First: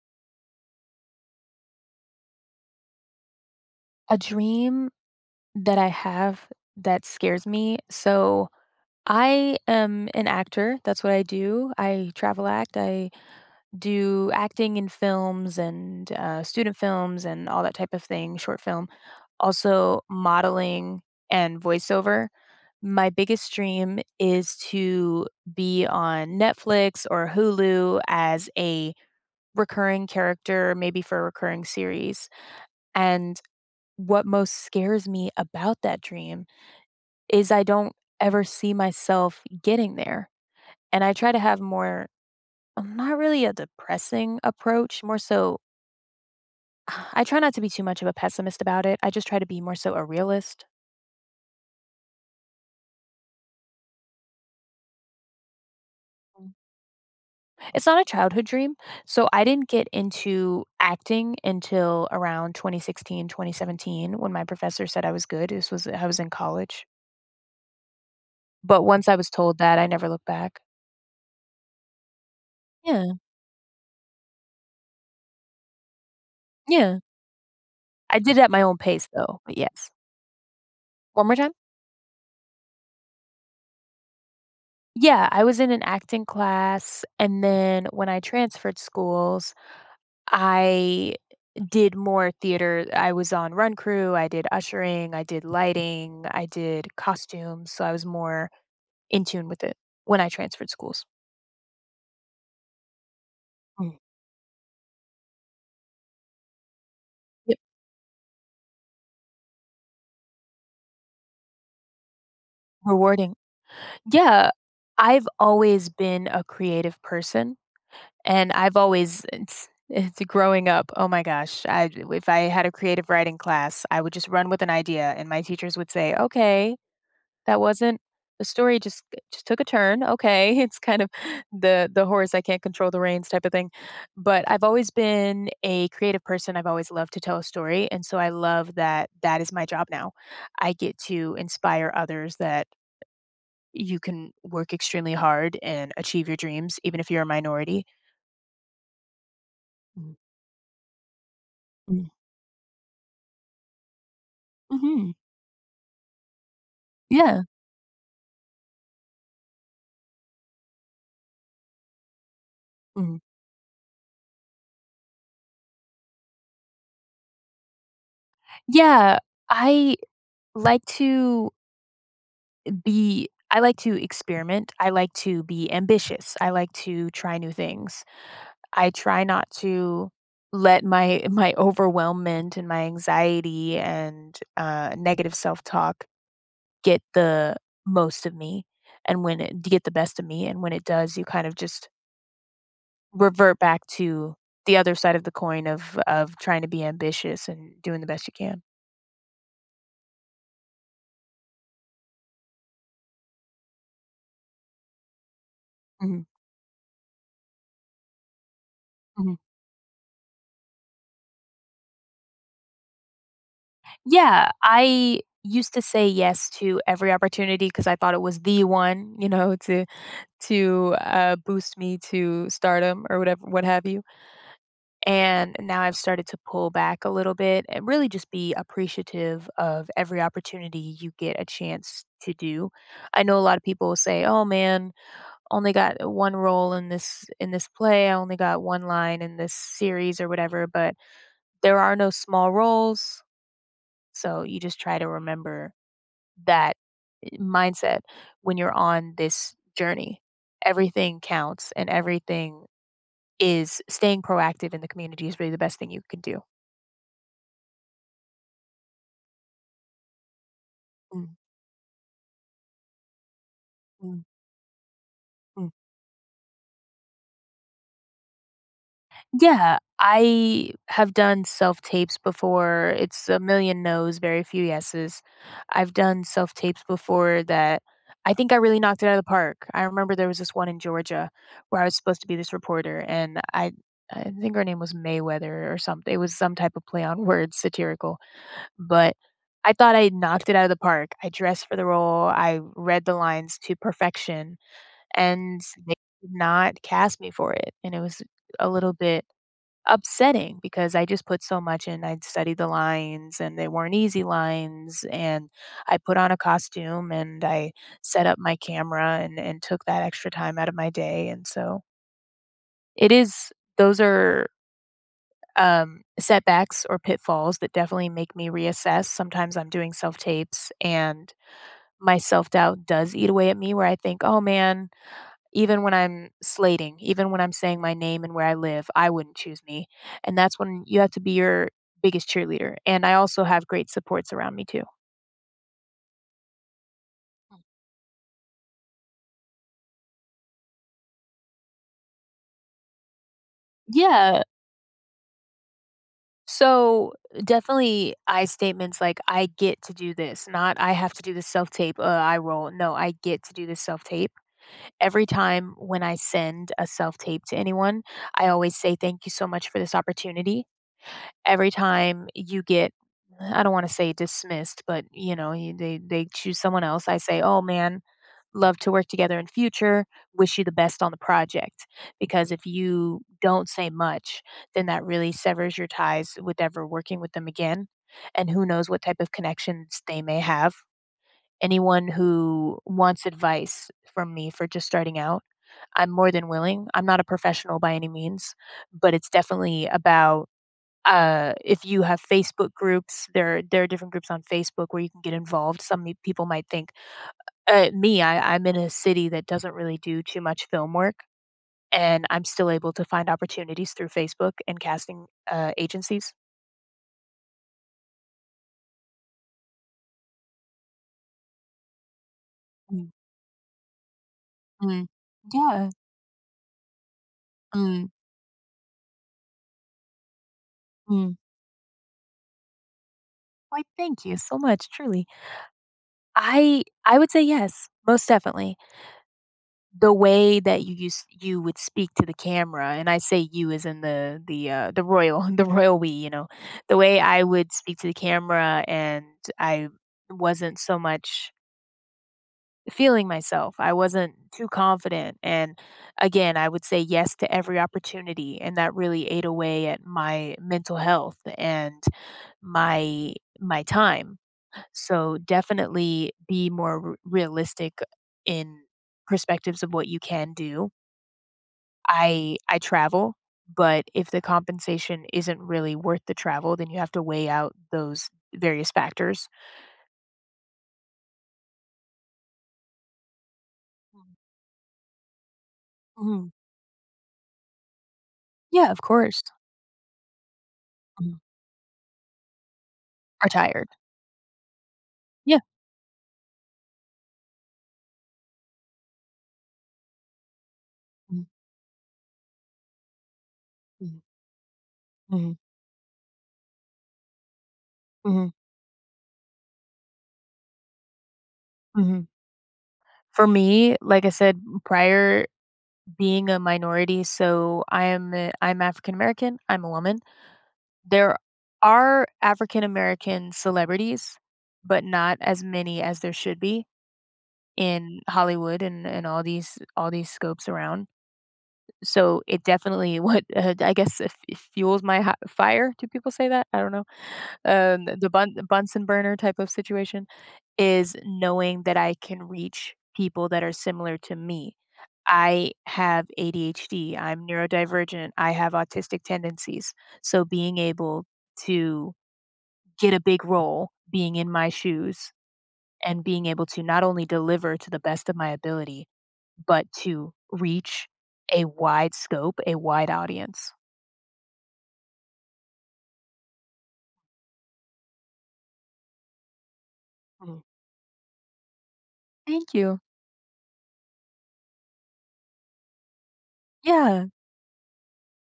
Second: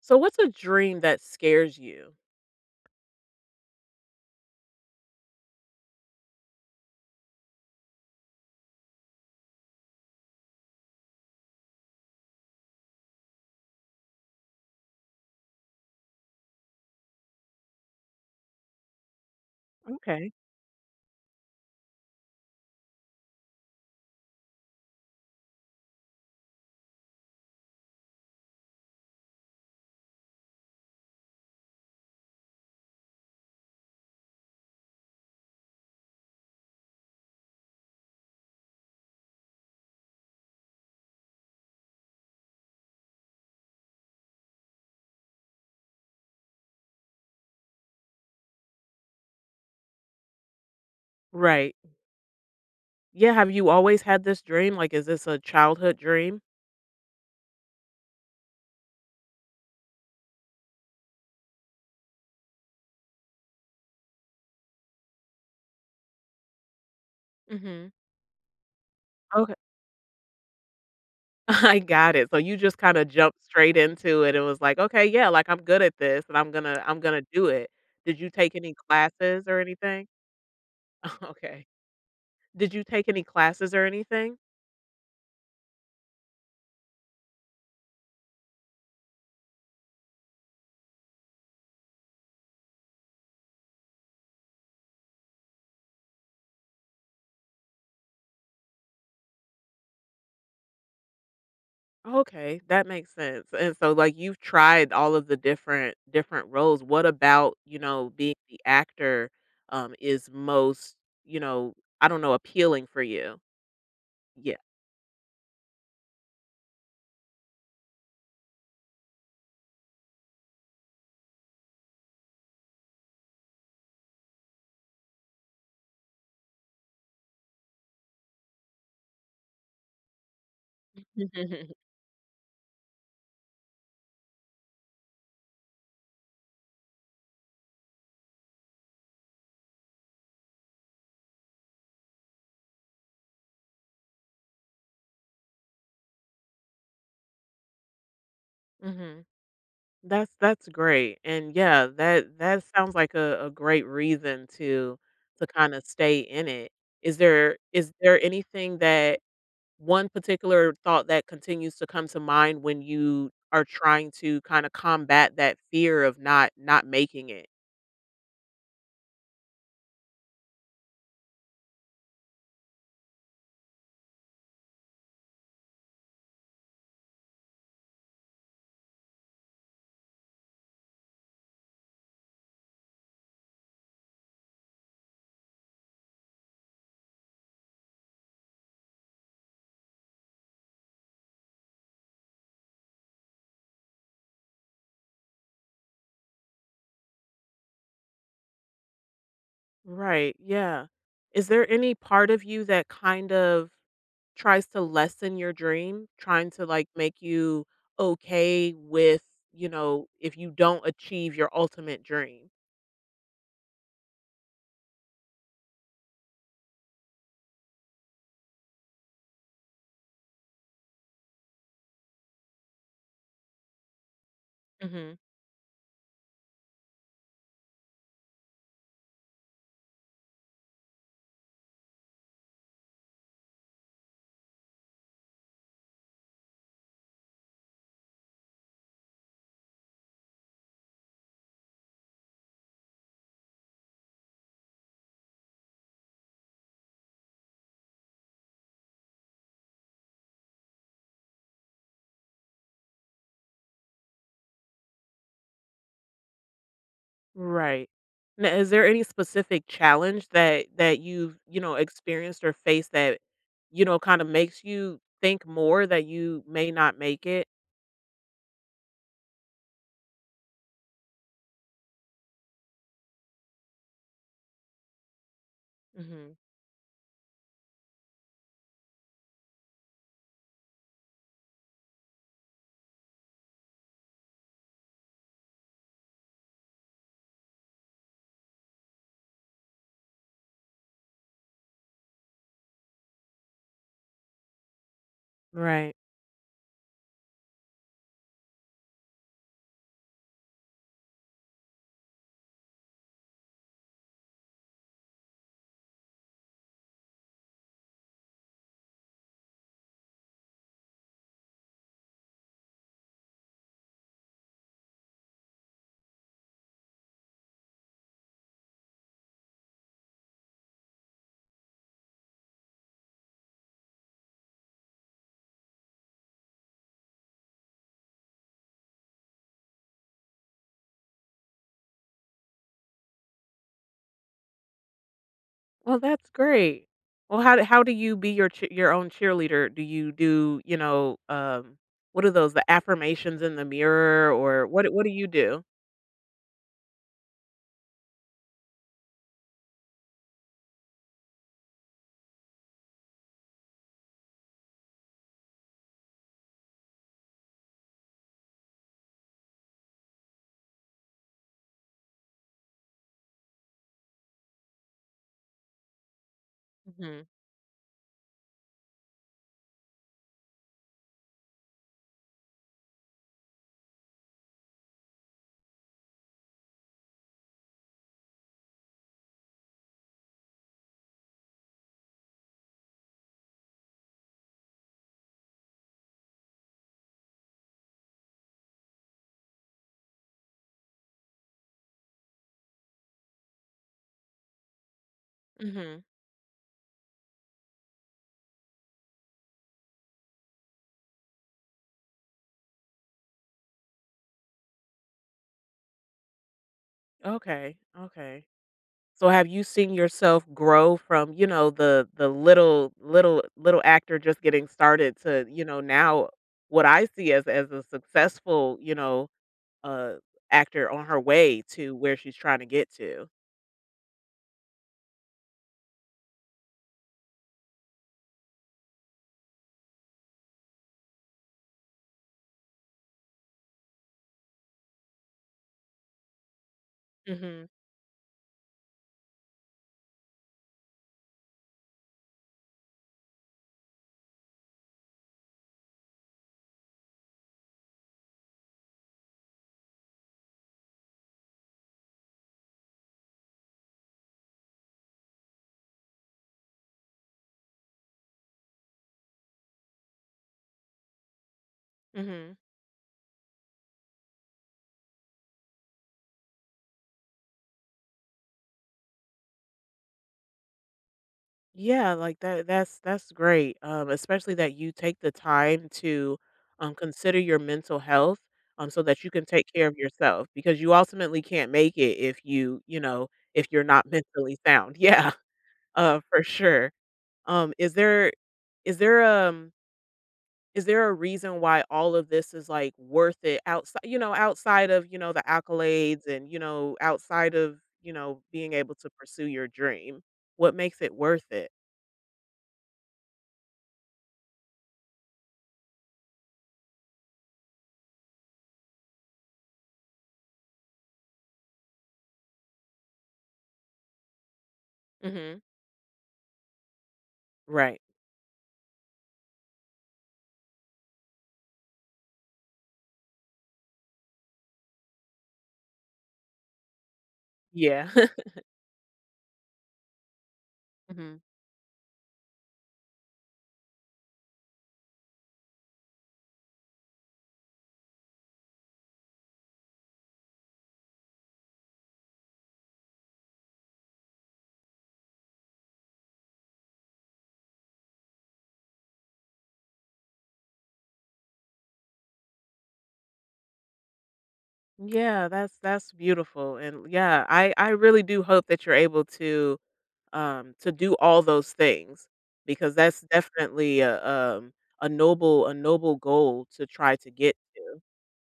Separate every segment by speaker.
Speaker 1: So what's a dream that scares you?
Speaker 2: A dream that I have that scares me. So I am an actor. That's what I do. I travel act. I do acting in films and student films and all that type of thing, short film. Also,
Speaker 1: Okay.
Speaker 2: modeling and voiceover. My biggest dream is to be on Netflix or Hulu as a recurring character, maybe for a recurring series. And what most scares me about that dream is I don't ever see myself getting there. And I try to have more, not really a depressing approach, more so, I try not to be too much of a pessimist about it. I just try to be more so a realist.
Speaker 1: Right. Yeah, have you always had this dream? Like, is this a childhood dream?
Speaker 2: Mm. It's not a childhood dream. So I didn't get into acting until around 2016, 2017, when my professor said I was good. This was, I was in college.
Speaker 1: Mhm.
Speaker 2: But once I was
Speaker 1: Okay.
Speaker 2: told that, I never looked back.
Speaker 1: I got it. So you just kinda
Speaker 2: Yeah.
Speaker 1: jumped straight into it and was like, "Okay, yeah, like, I'm good at this, and I'm gonna
Speaker 2: Yeah.
Speaker 1: I'm gonna do it."
Speaker 2: I
Speaker 1: Did you
Speaker 2: did it at
Speaker 1: take
Speaker 2: my
Speaker 1: any
Speaker 2: own pace, though.
Speaker 1: classes
Speaker 2: But
Speaker 1: or
Speaker 2: yes.
Speaker 1: anything?
Speaker 2: One more time?
Speaker 1: Okay. Did you take any classes or anything?
Speaker 2: Yeah, I was in an acting class, and then when I transferred schools, I did more theater. I was on run crew, I did ushering, I did lighting, I did costumes, so I was more in tune with it when I transferred schools.
Speaker 1: Okay, that makes sense. And
Speaker 2: Mm.
Speaker 1: so like you've tried all of the different roles. What about,
Speaker 2: Yep,
Speaker 1: you know, being the actor is most, you know, I don't know, appealing for
Speaker 2: rewarding.
Speaker 1: you?
Speaker 2: Yeah,
Speaker 1: Yeah.
Speaker 2: I've always been a creative person, and I've always it's growing up. Oh my gosh, I if I had a creative writing class, I would just run with an idea, and my teachers would say, "Okay, That wasn't the story just took a turn, okay," it's kind of the horse I can't control the reins type of thing, but I've always been a creative person, I've always loved to tell a story, and so I love that that is my job now. I get to inspire others that you can work extremely hard and achieve your dreams even if you're a minority.
Speaker 1: Hmm.
Speaker 2: Mm,
Speaker 1: That's great. And yeah,
Speaker 2: mm,
Speaker 1: that that sounds like a great reason
Speaker 2: mhm,
Speaker 1: to kind of stay in it. Is
Speaker 2: yeah,
Speaker 1: there is there anything that one particular thought that continues to come to mind when
Speaker 2: mhm.
Speaker 1: you are trying to kind of combat that fear of not making it.
Speaker 2: Yeah, I like to I like to experiment. I like to be ambitious. I like to try new things. I try not to let my my overwhelmment and my anxiety and negative self talk get the most of me, and when it get the best of me, and when it does, you kind of just revert back to the other side of the coin of trying to be ambitious and doing the best you can.
Speaker 1: Right. Yeah. Is there any part of you that kind of tries to lessen your dream,
Speaker 2: Hmm.
Speaker 1: trying to like make you okay with, you know, if you don't achieve your ultimate dream?
Speaker 2: Yeah, I used to say yes to every opportunity because I thought it was the one, to boost me to stardom or whatever, what have you.
Speaker 1: Mhm.
Speaker 2: And now I've started to pull back a little bit and really just be appreciative of every opportunity you get a chance to do. I know a lot of people will say, "Oh man, only got one role in this play. I only got one line in this series or whatever." But there are no small roles, so you just try to remember that mindset when you're on this journey. Everything counts and everything is staying proactive in the community is really the best thing you can do.
Speaker 1: Right. Now, is there any specific challenge that
Speaker 2: Mm,
Speaker 1: you've, you know, experienced or faced that, you know, kind
Speaker 2: mm,
Speaker 1: of makes you think
Speaker 2: mm.
Speaker 1: more that you may not make it?
Speaker 2: Yeah, I have done self tapes before. It's a million no's, very few yeses. I've done
Speaker 1: Mhm.
Speaker 2: self tapes before that I think I really knocked it out of the park. I remember there was this one in Georgia where I was supposed to be this reporter, and I think her name was Mayweather or something. It was some type of play on words, satirical. But I thought I knocked it out of the park. I dressed for the role, I read the lines to perfection, and they
Speaker 1: Right.
Speaker 2: did not cast me for it, and it was a little bit upsetting because I just put so much in. I'd studied the lines, and they weren't easy lines, and I put on a costume, and I set up my camera and took that extra time out of my day, and so it is those are setbacks or pitfalls that definitely make me reassess. Sometimes I'm doing self tapes and my self doubt does eat away at me where I think, oh man, even when I'm slating, even when I'm saying my name and where I live, I wouldn't choose me. And that's when you have to be your biggest cheerleader. And I also have great supports around me too.
Speaker 1: Well, that's great. Well, how do you be your your own cheerleader? Do, you know, um, what are those the affirmations in the mirror
Speaker 2: Yeah.
Speaker 1: or what do you do?
Speaker 2: So definitely I statements like I get to do this, not I have to do this self tape, I roll. No, I get to do this self tape every time when I send a self tape to anyone, I always say, "Thank you so much for this opportunity." Every time you get, I don't want to say dismissed, but they choose someone else, I
Speaker 1: Mhm.
Speaker 2: say, "Oh man, love to work together in future. Wish you the best on the project." Because if you don't say much, then that really severs your ties with ever working with them again. And who knows what type of connections they may have. Anyone who wants advice from me for just starting out, I'm more than willing. I'm not a professional by any means, but it's definitely about if you have Facebook groups, there are different groups on Facebook where you can get involved. Some
Speaker 1: Mhm.
Speaker 2: people might think, I'm in a city that doesn't really do too much film work, and I'm still able to find opportunities through Facebook and casting agencies.
Speaker 1: Okay. Okay. So have you seen yourself grow from, you know, the the little
Speaker 2: Mm,
Speaker 1: little little actor just getting
Speaker 2: mm.
Speaker 1: started to, you know,
Speaker 2: Yeah.
Speaker 1: now what I see as a
Speaker 2: Mm,
Speaker 1: successful, you know, uh, actor on her
Speaker 2: mm.
Speaker 1: way to where she's trying to get to?
Speaker 2: Why, thank you so much, truly. I would say yes, most definitely. The way that you would speak to the camera, and I say you as in the royal the royal we, the way I
Speaker 1: Mhm.
Speaker 2: would speak to the camera, and I wasn't so much feeling myself. I wasn't too confident, and again, I would say yes to every opportunity, and that really ate away at my mental health and my my time, so definitely be more realistic in perspectives of what you can do. I
Speaker 1: Mhm.
Speaker 2: I travel, but if the compensation isn't really worth the travel, then you have to weigh out those various factors.
Speaker 1: Yeah, like that that's great. Especially that you take the time to
Speaker 2: Mm-hmm.
Speaker 1: consider your mental health
Speaker 2: Yeah, of
Speaker 1: so that you
Speaker 2: course.
Speaker 1: can take care of yourself because you
Speaker 2: Mhm.
Speaker 1: ultimately can't make it if you, you know,
Speaker 2: Are
Speaker 1: if you're
Speaker 2: tired.
Speaker 1: not mentally sound. Yeah,
Speaker 2: Yeah.
Speaker 1: uh, for sure. Um is there is there um is there a
Speaker 2: Mm-hmm.
Speaker 1: reason why all of this is like worth it outside you know, outside of, you know, the
Speaker 2: Hmm.
Speaker 1: accolades and, you know, outside of, you know,
Speaker 2: Hmm.
Speaker 1: being able to pursue your dream? What makes it worth it?
Speaker 2: Hmm. For me, like I said prior, being a minority, so I'm African American. I'm a woman. There are African American celebrities, but not
Speaker 1: Mhm.
Speaker 2: as many as there should be
Speaker 1: Right.
Speaker 2: in Hollywood and all these scopes around. So it definitely what I guess it fuels my fire. Do people say that? I don't know.
Speaker 1: Yeah.
Speaker 2: The Bunsen burner type of situation is
Speaker 1: Hmm.
Speaker 2: knowing that I can reach people that are similar to me. I have ADHD, I'm neurodivergent, I have autistic tendencies. So being able to get a big role being in my shoes and being able to not only deliver to the best of my ability, but to reach a wide scope, a wide audience.
Speaker 1: Yeah, that's beautiful. And yeah, I really do hope that you're able
Speaker 2: Mhm.
Speaker 1: to do all those things
Speaker 2: Thank
Speaker 1: because
Speaker 2: you.
Speaker 1: that's definitely a noble goal to try
Speaker 2: Yeah.
Speaker 1: to get.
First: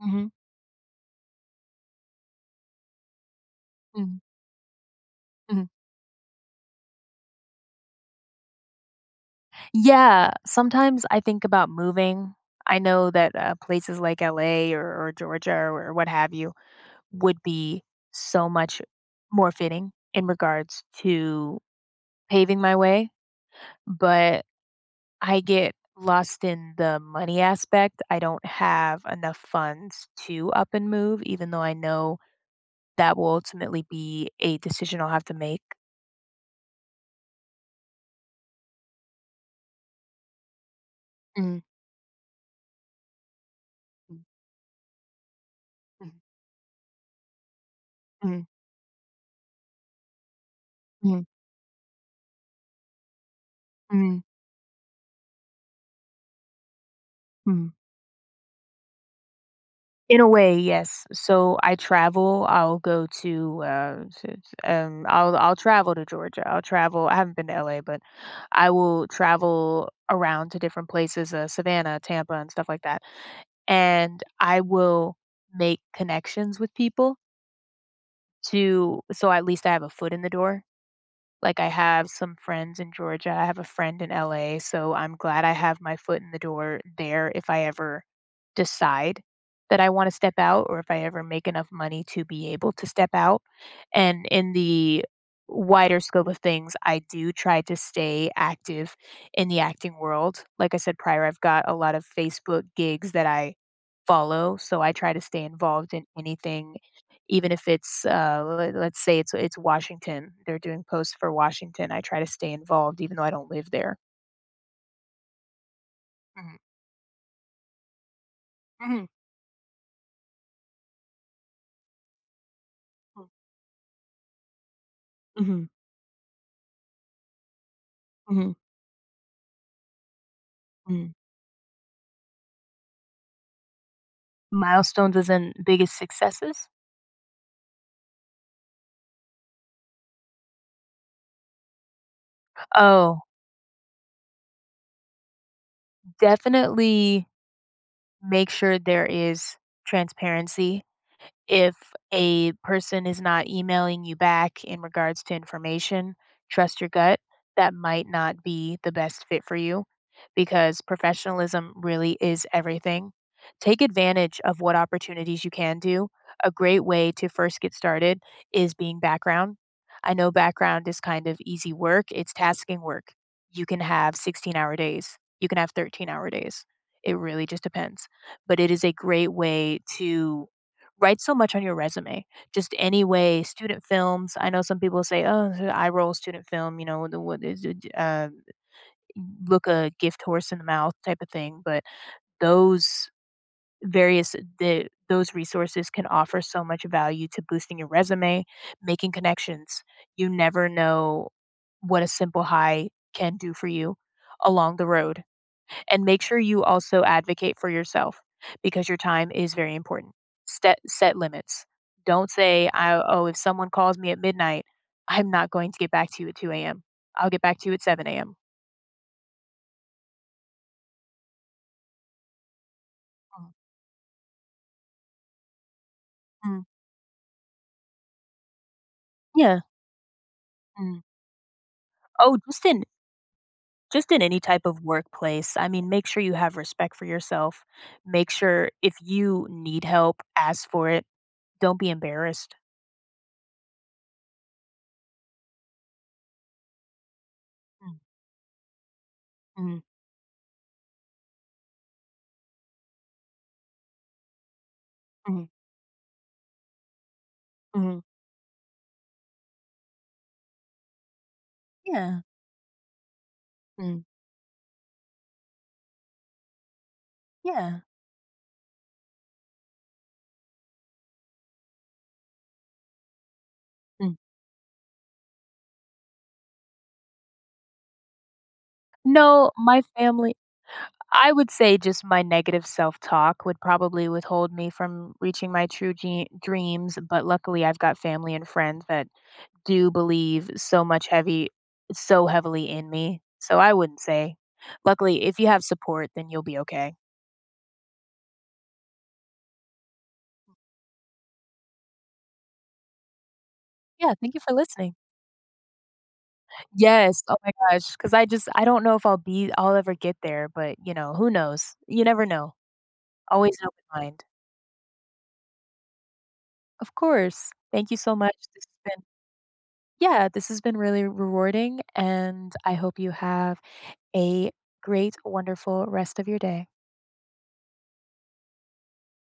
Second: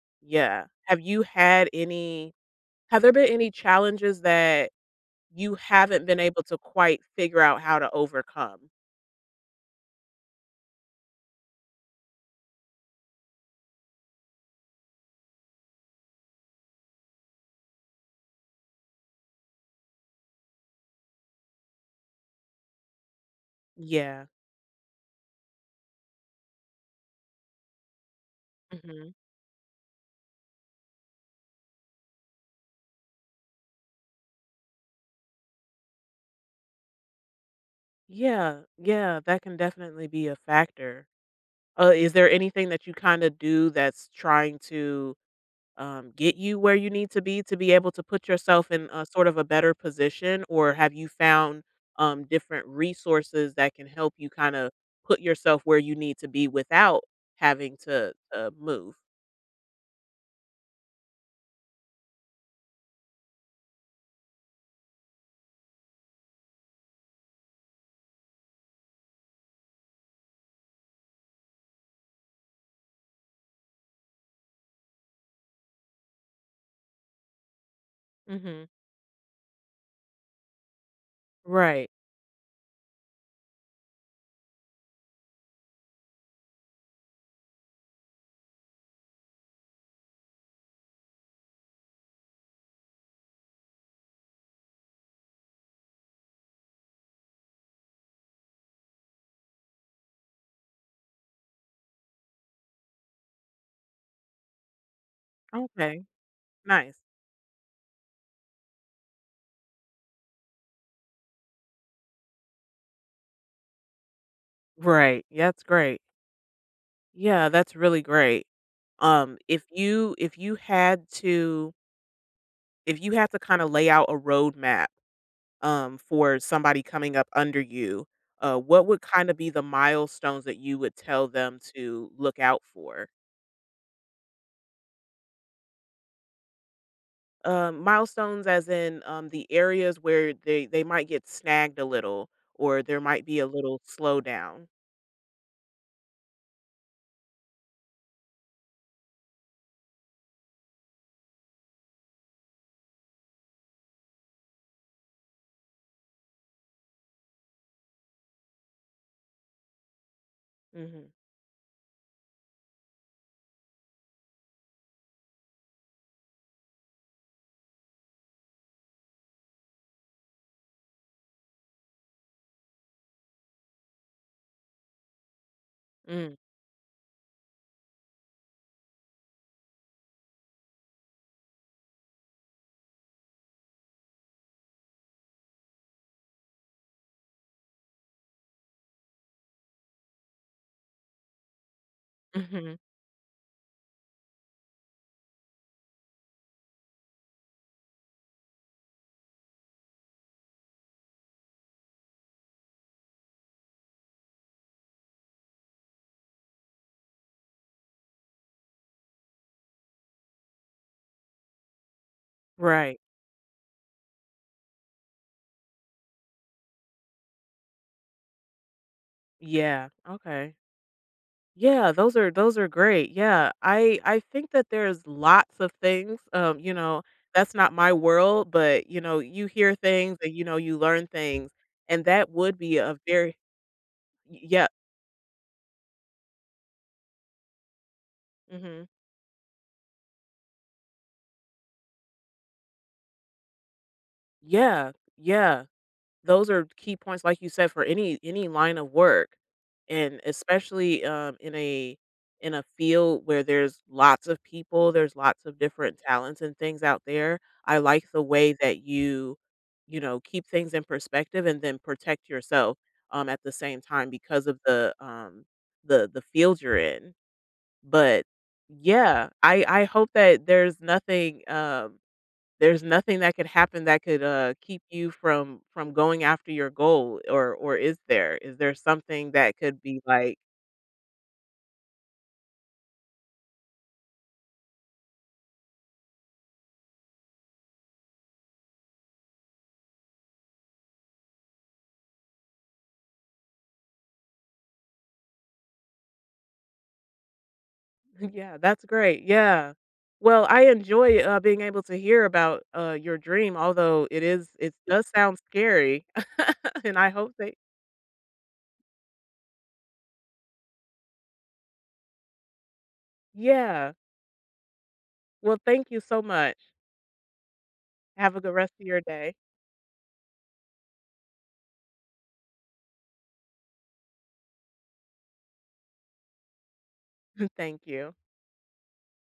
Speaker 2: Hmm.
Speaker 1: Yeah. Have you had any have there been any
Speaker 2: Hmm.
Speaker 1: challenges that you
Speaker 2: Hmm.
Speaker 1: haven't been able to quite figure out how to overcome?
Speaker 2: Yeah. Sometimes I think about moving. I know that places like LA or Georgia or what have you would be so much more fitting in regards to paving my way.
Speaker 1: Yeah.
Speaker 2: But I get lost in the money aspect. I don't have
Speaker 1: Hmm.
Speaker 2: enough funds to up and move, even though I know that will ultimately be a decision I'll have to make.
Speaker 1: Yeah, yeah, that can definitely be a factor.
Speaker 2: Mm,
Speaker 1: Is there anything that you kinda do that's
Speaker 2: mm,
Speaker 1: trying to,
Speaker 2: mm,
Speaker 1: get you where you need to be able to put
Speaker 2: mm,
Speaker 1: yourself in a sort of a better position, or have you
Speaker 2: mm,
Speaker 1: found, different resources that can help
Speaker 2: mm,
Speaker 1: you kinda put yourself where you need to be without
Speaker 2: mm.
Speaker 1: having to, move?
Speaker 2: In a way, yes. So I travel. To to, I'll travel to Georgia. I'll travel. I haven't been to LA, but I will travel around to different places, Savannah, Tampa, and stuff like that. And I will make connections with
Speaker 1: Mhm.
Speaker 2: so at least I have a foot in the door. Like, I
Speaker 1: Right.
Speaker 2: have some friends in Georgia, I have a friend in LA, so I'm glad I have my foot in the door there if I ever decide that I wanna step out or if I ever make enough money to be able to step out, and in the wider scope of things, I do try to stay active in the acting world. Like I said prior, I've got a lot of Facebook gigs that I follow, so I try to stay involved in
Speaker 1: Okay.
Speaker 2: anything
Speaker 1: Nice.
Speaker 2: even if it's, le let's say it's Washington, they're doing posts for Washington, I try to stay involved even though I don't live there.
Speaker 1: Right. Yeah, that's great.
Speaker 2: Mhm,
Speaker 1: Yeah, that's really great.
Speaker 2: mhm,
Speaker 1: If you had to if you
Speaker 2: mm,
Speaker 1: had to kinda lay out a roadmap
Speaker 2: mhm,
Speaker 1: for somebody coming up under you,
Speaker 2: mhm,
Speaker 1: what would kind of be the milestones that you would
Speaker 2: mm.
Speaker 1: tell them to look out for?
Speaker 2: Milestones as in biggest successes?
Speaker 1: Milestones, as in the areas where they might get snagged a little or there
Speaker 2: Oh,
Speaker 1: might be a little slowdown.
Speaker 2: definitely make sure there is transparency. If a person is not emailing you back in regards to information, trust your gut. That might not be the best fit for you because
Speaker 1: Mm-hmm.
Speaker 2: professionalism really is everything. Take advantage of what opportunities you can do. A great way to first get started is being background. I know background is kind of easy work, it's tasking work. You can have 16-hour days, you can have 13-hour days. It really just depends. But it is a great way to write so much on your resume. Just any way student films, I know some people say, "Oh, s I roll student film," the what is it, look a gift horse in the mouth type of thing, but
Speaker 1: Mm-hmm.
Speaker 2: those various the those resources can offer so much value to boosting your resume, making connections. You never know what a simple high can do for you along the road, and make sure you also advocate for yourself because your time is very important. Set limits. Don't say,
Speaker 1: Right.
Speaker 2: I, "Oh, if someone calls me at midnight, I'm not going to get back to you at 2 a.m. I'll get back to you at 7 a.m."
Speaker 1: Yeah. Okay. Yeah, those are great. Yeah. I think that there's lots of things,
Speaker 2: Mm, mm,
Speaker 1: you know, that's not my world, but, you know, you
Speaker 2: yeah.
Speaker 1: hear things and, you know, you
Speaker 2: Mm.
Speaker 1: learn things, and that
Speaker 2: Oh,
Speaker 1: would
Speaker 2: just
Speaker 1: be
Speaker 2: in
Speaker 1: a very
Speaker 2: just in any type
Speaker 1: yeah.
Speaker 2: of workplace. I mean, make sure you have respect for yourself. Make sure
Speaker 1: Mhm.
Speaker 2: if you need help, ask for it. Don't be embarrassed.
Speaker 1: Yeah. Yeah. Those are key points, like you said, for any line of work,
Speaker 2: Mm,
Speaker 1: and especially, in a field where there's lots of people, there's
Speaker 2: mm, mm,
Speaker 1: lots of different talents and things out there. I
Speaker 2: mm.
Speaker 1: like the way that you know, keep things in perspective and then
Speaker 2: Yeah.
Speaker 1: protect yourself, at the same
Speaker 2: Mm,
Speaker 1: time because of the field you're in.
Speaker 2: yeah.
Speaker 1: But yeah, I hope that there's nothing that could happen that
Speaker 2: Mm.
Speaker 1: could, keep you from going after your goal, or is there? Is there something
Speaker 2: No,
Speaker 1: that
Speaker 2: my
Speaker 1: could be
Speaker 2: family
Speaker 1: like
Speaker 2: I would say just my negative self-talk would probably withhold me from reaching my true dreams, but luckily I've got family and friends that do believe so much heavy so heavily in me. So I wouldn't say. Luckily, if you have support, then you'll be okay.
Speaker 1: Yeah, that's great, yeah. Well, I enjoy, being able to hear about, your dream, although
Speaker 2: Yeah,
Speaker 1: it
Speaker 2: thank you
Speaker 1: is
Speaker 2: for
Speaker 1: it
Speaker 2: listening.
Speaker 1: does sound scary, and I
Speaker 2: Yes.
Speaker 1: hope
Speaker 2: Oh my
Speaker 1: that
Speaker 2: gosh, cuz I don't know if I'll ever get there, but you know, who knows? You never know. Always an open
Speaker 1: Yeah.
Speaker 2: mind.
Speaker 1: Well, thank you so much.
Speaker 2: Of course. Thank you so
Speaker 1: Have
Speaker 2: much.
Speaker 1: a good
Speaker 2: This
Speaker 1: rest of
Speaker 2: has
Speaker 1: your
Speaker 2: been
Speaker 1: day.
Speaker 2: Yeah, this has been really rewarding, and I hope you have a great, wonderful rest of your day.
Speaker 1: Thank you.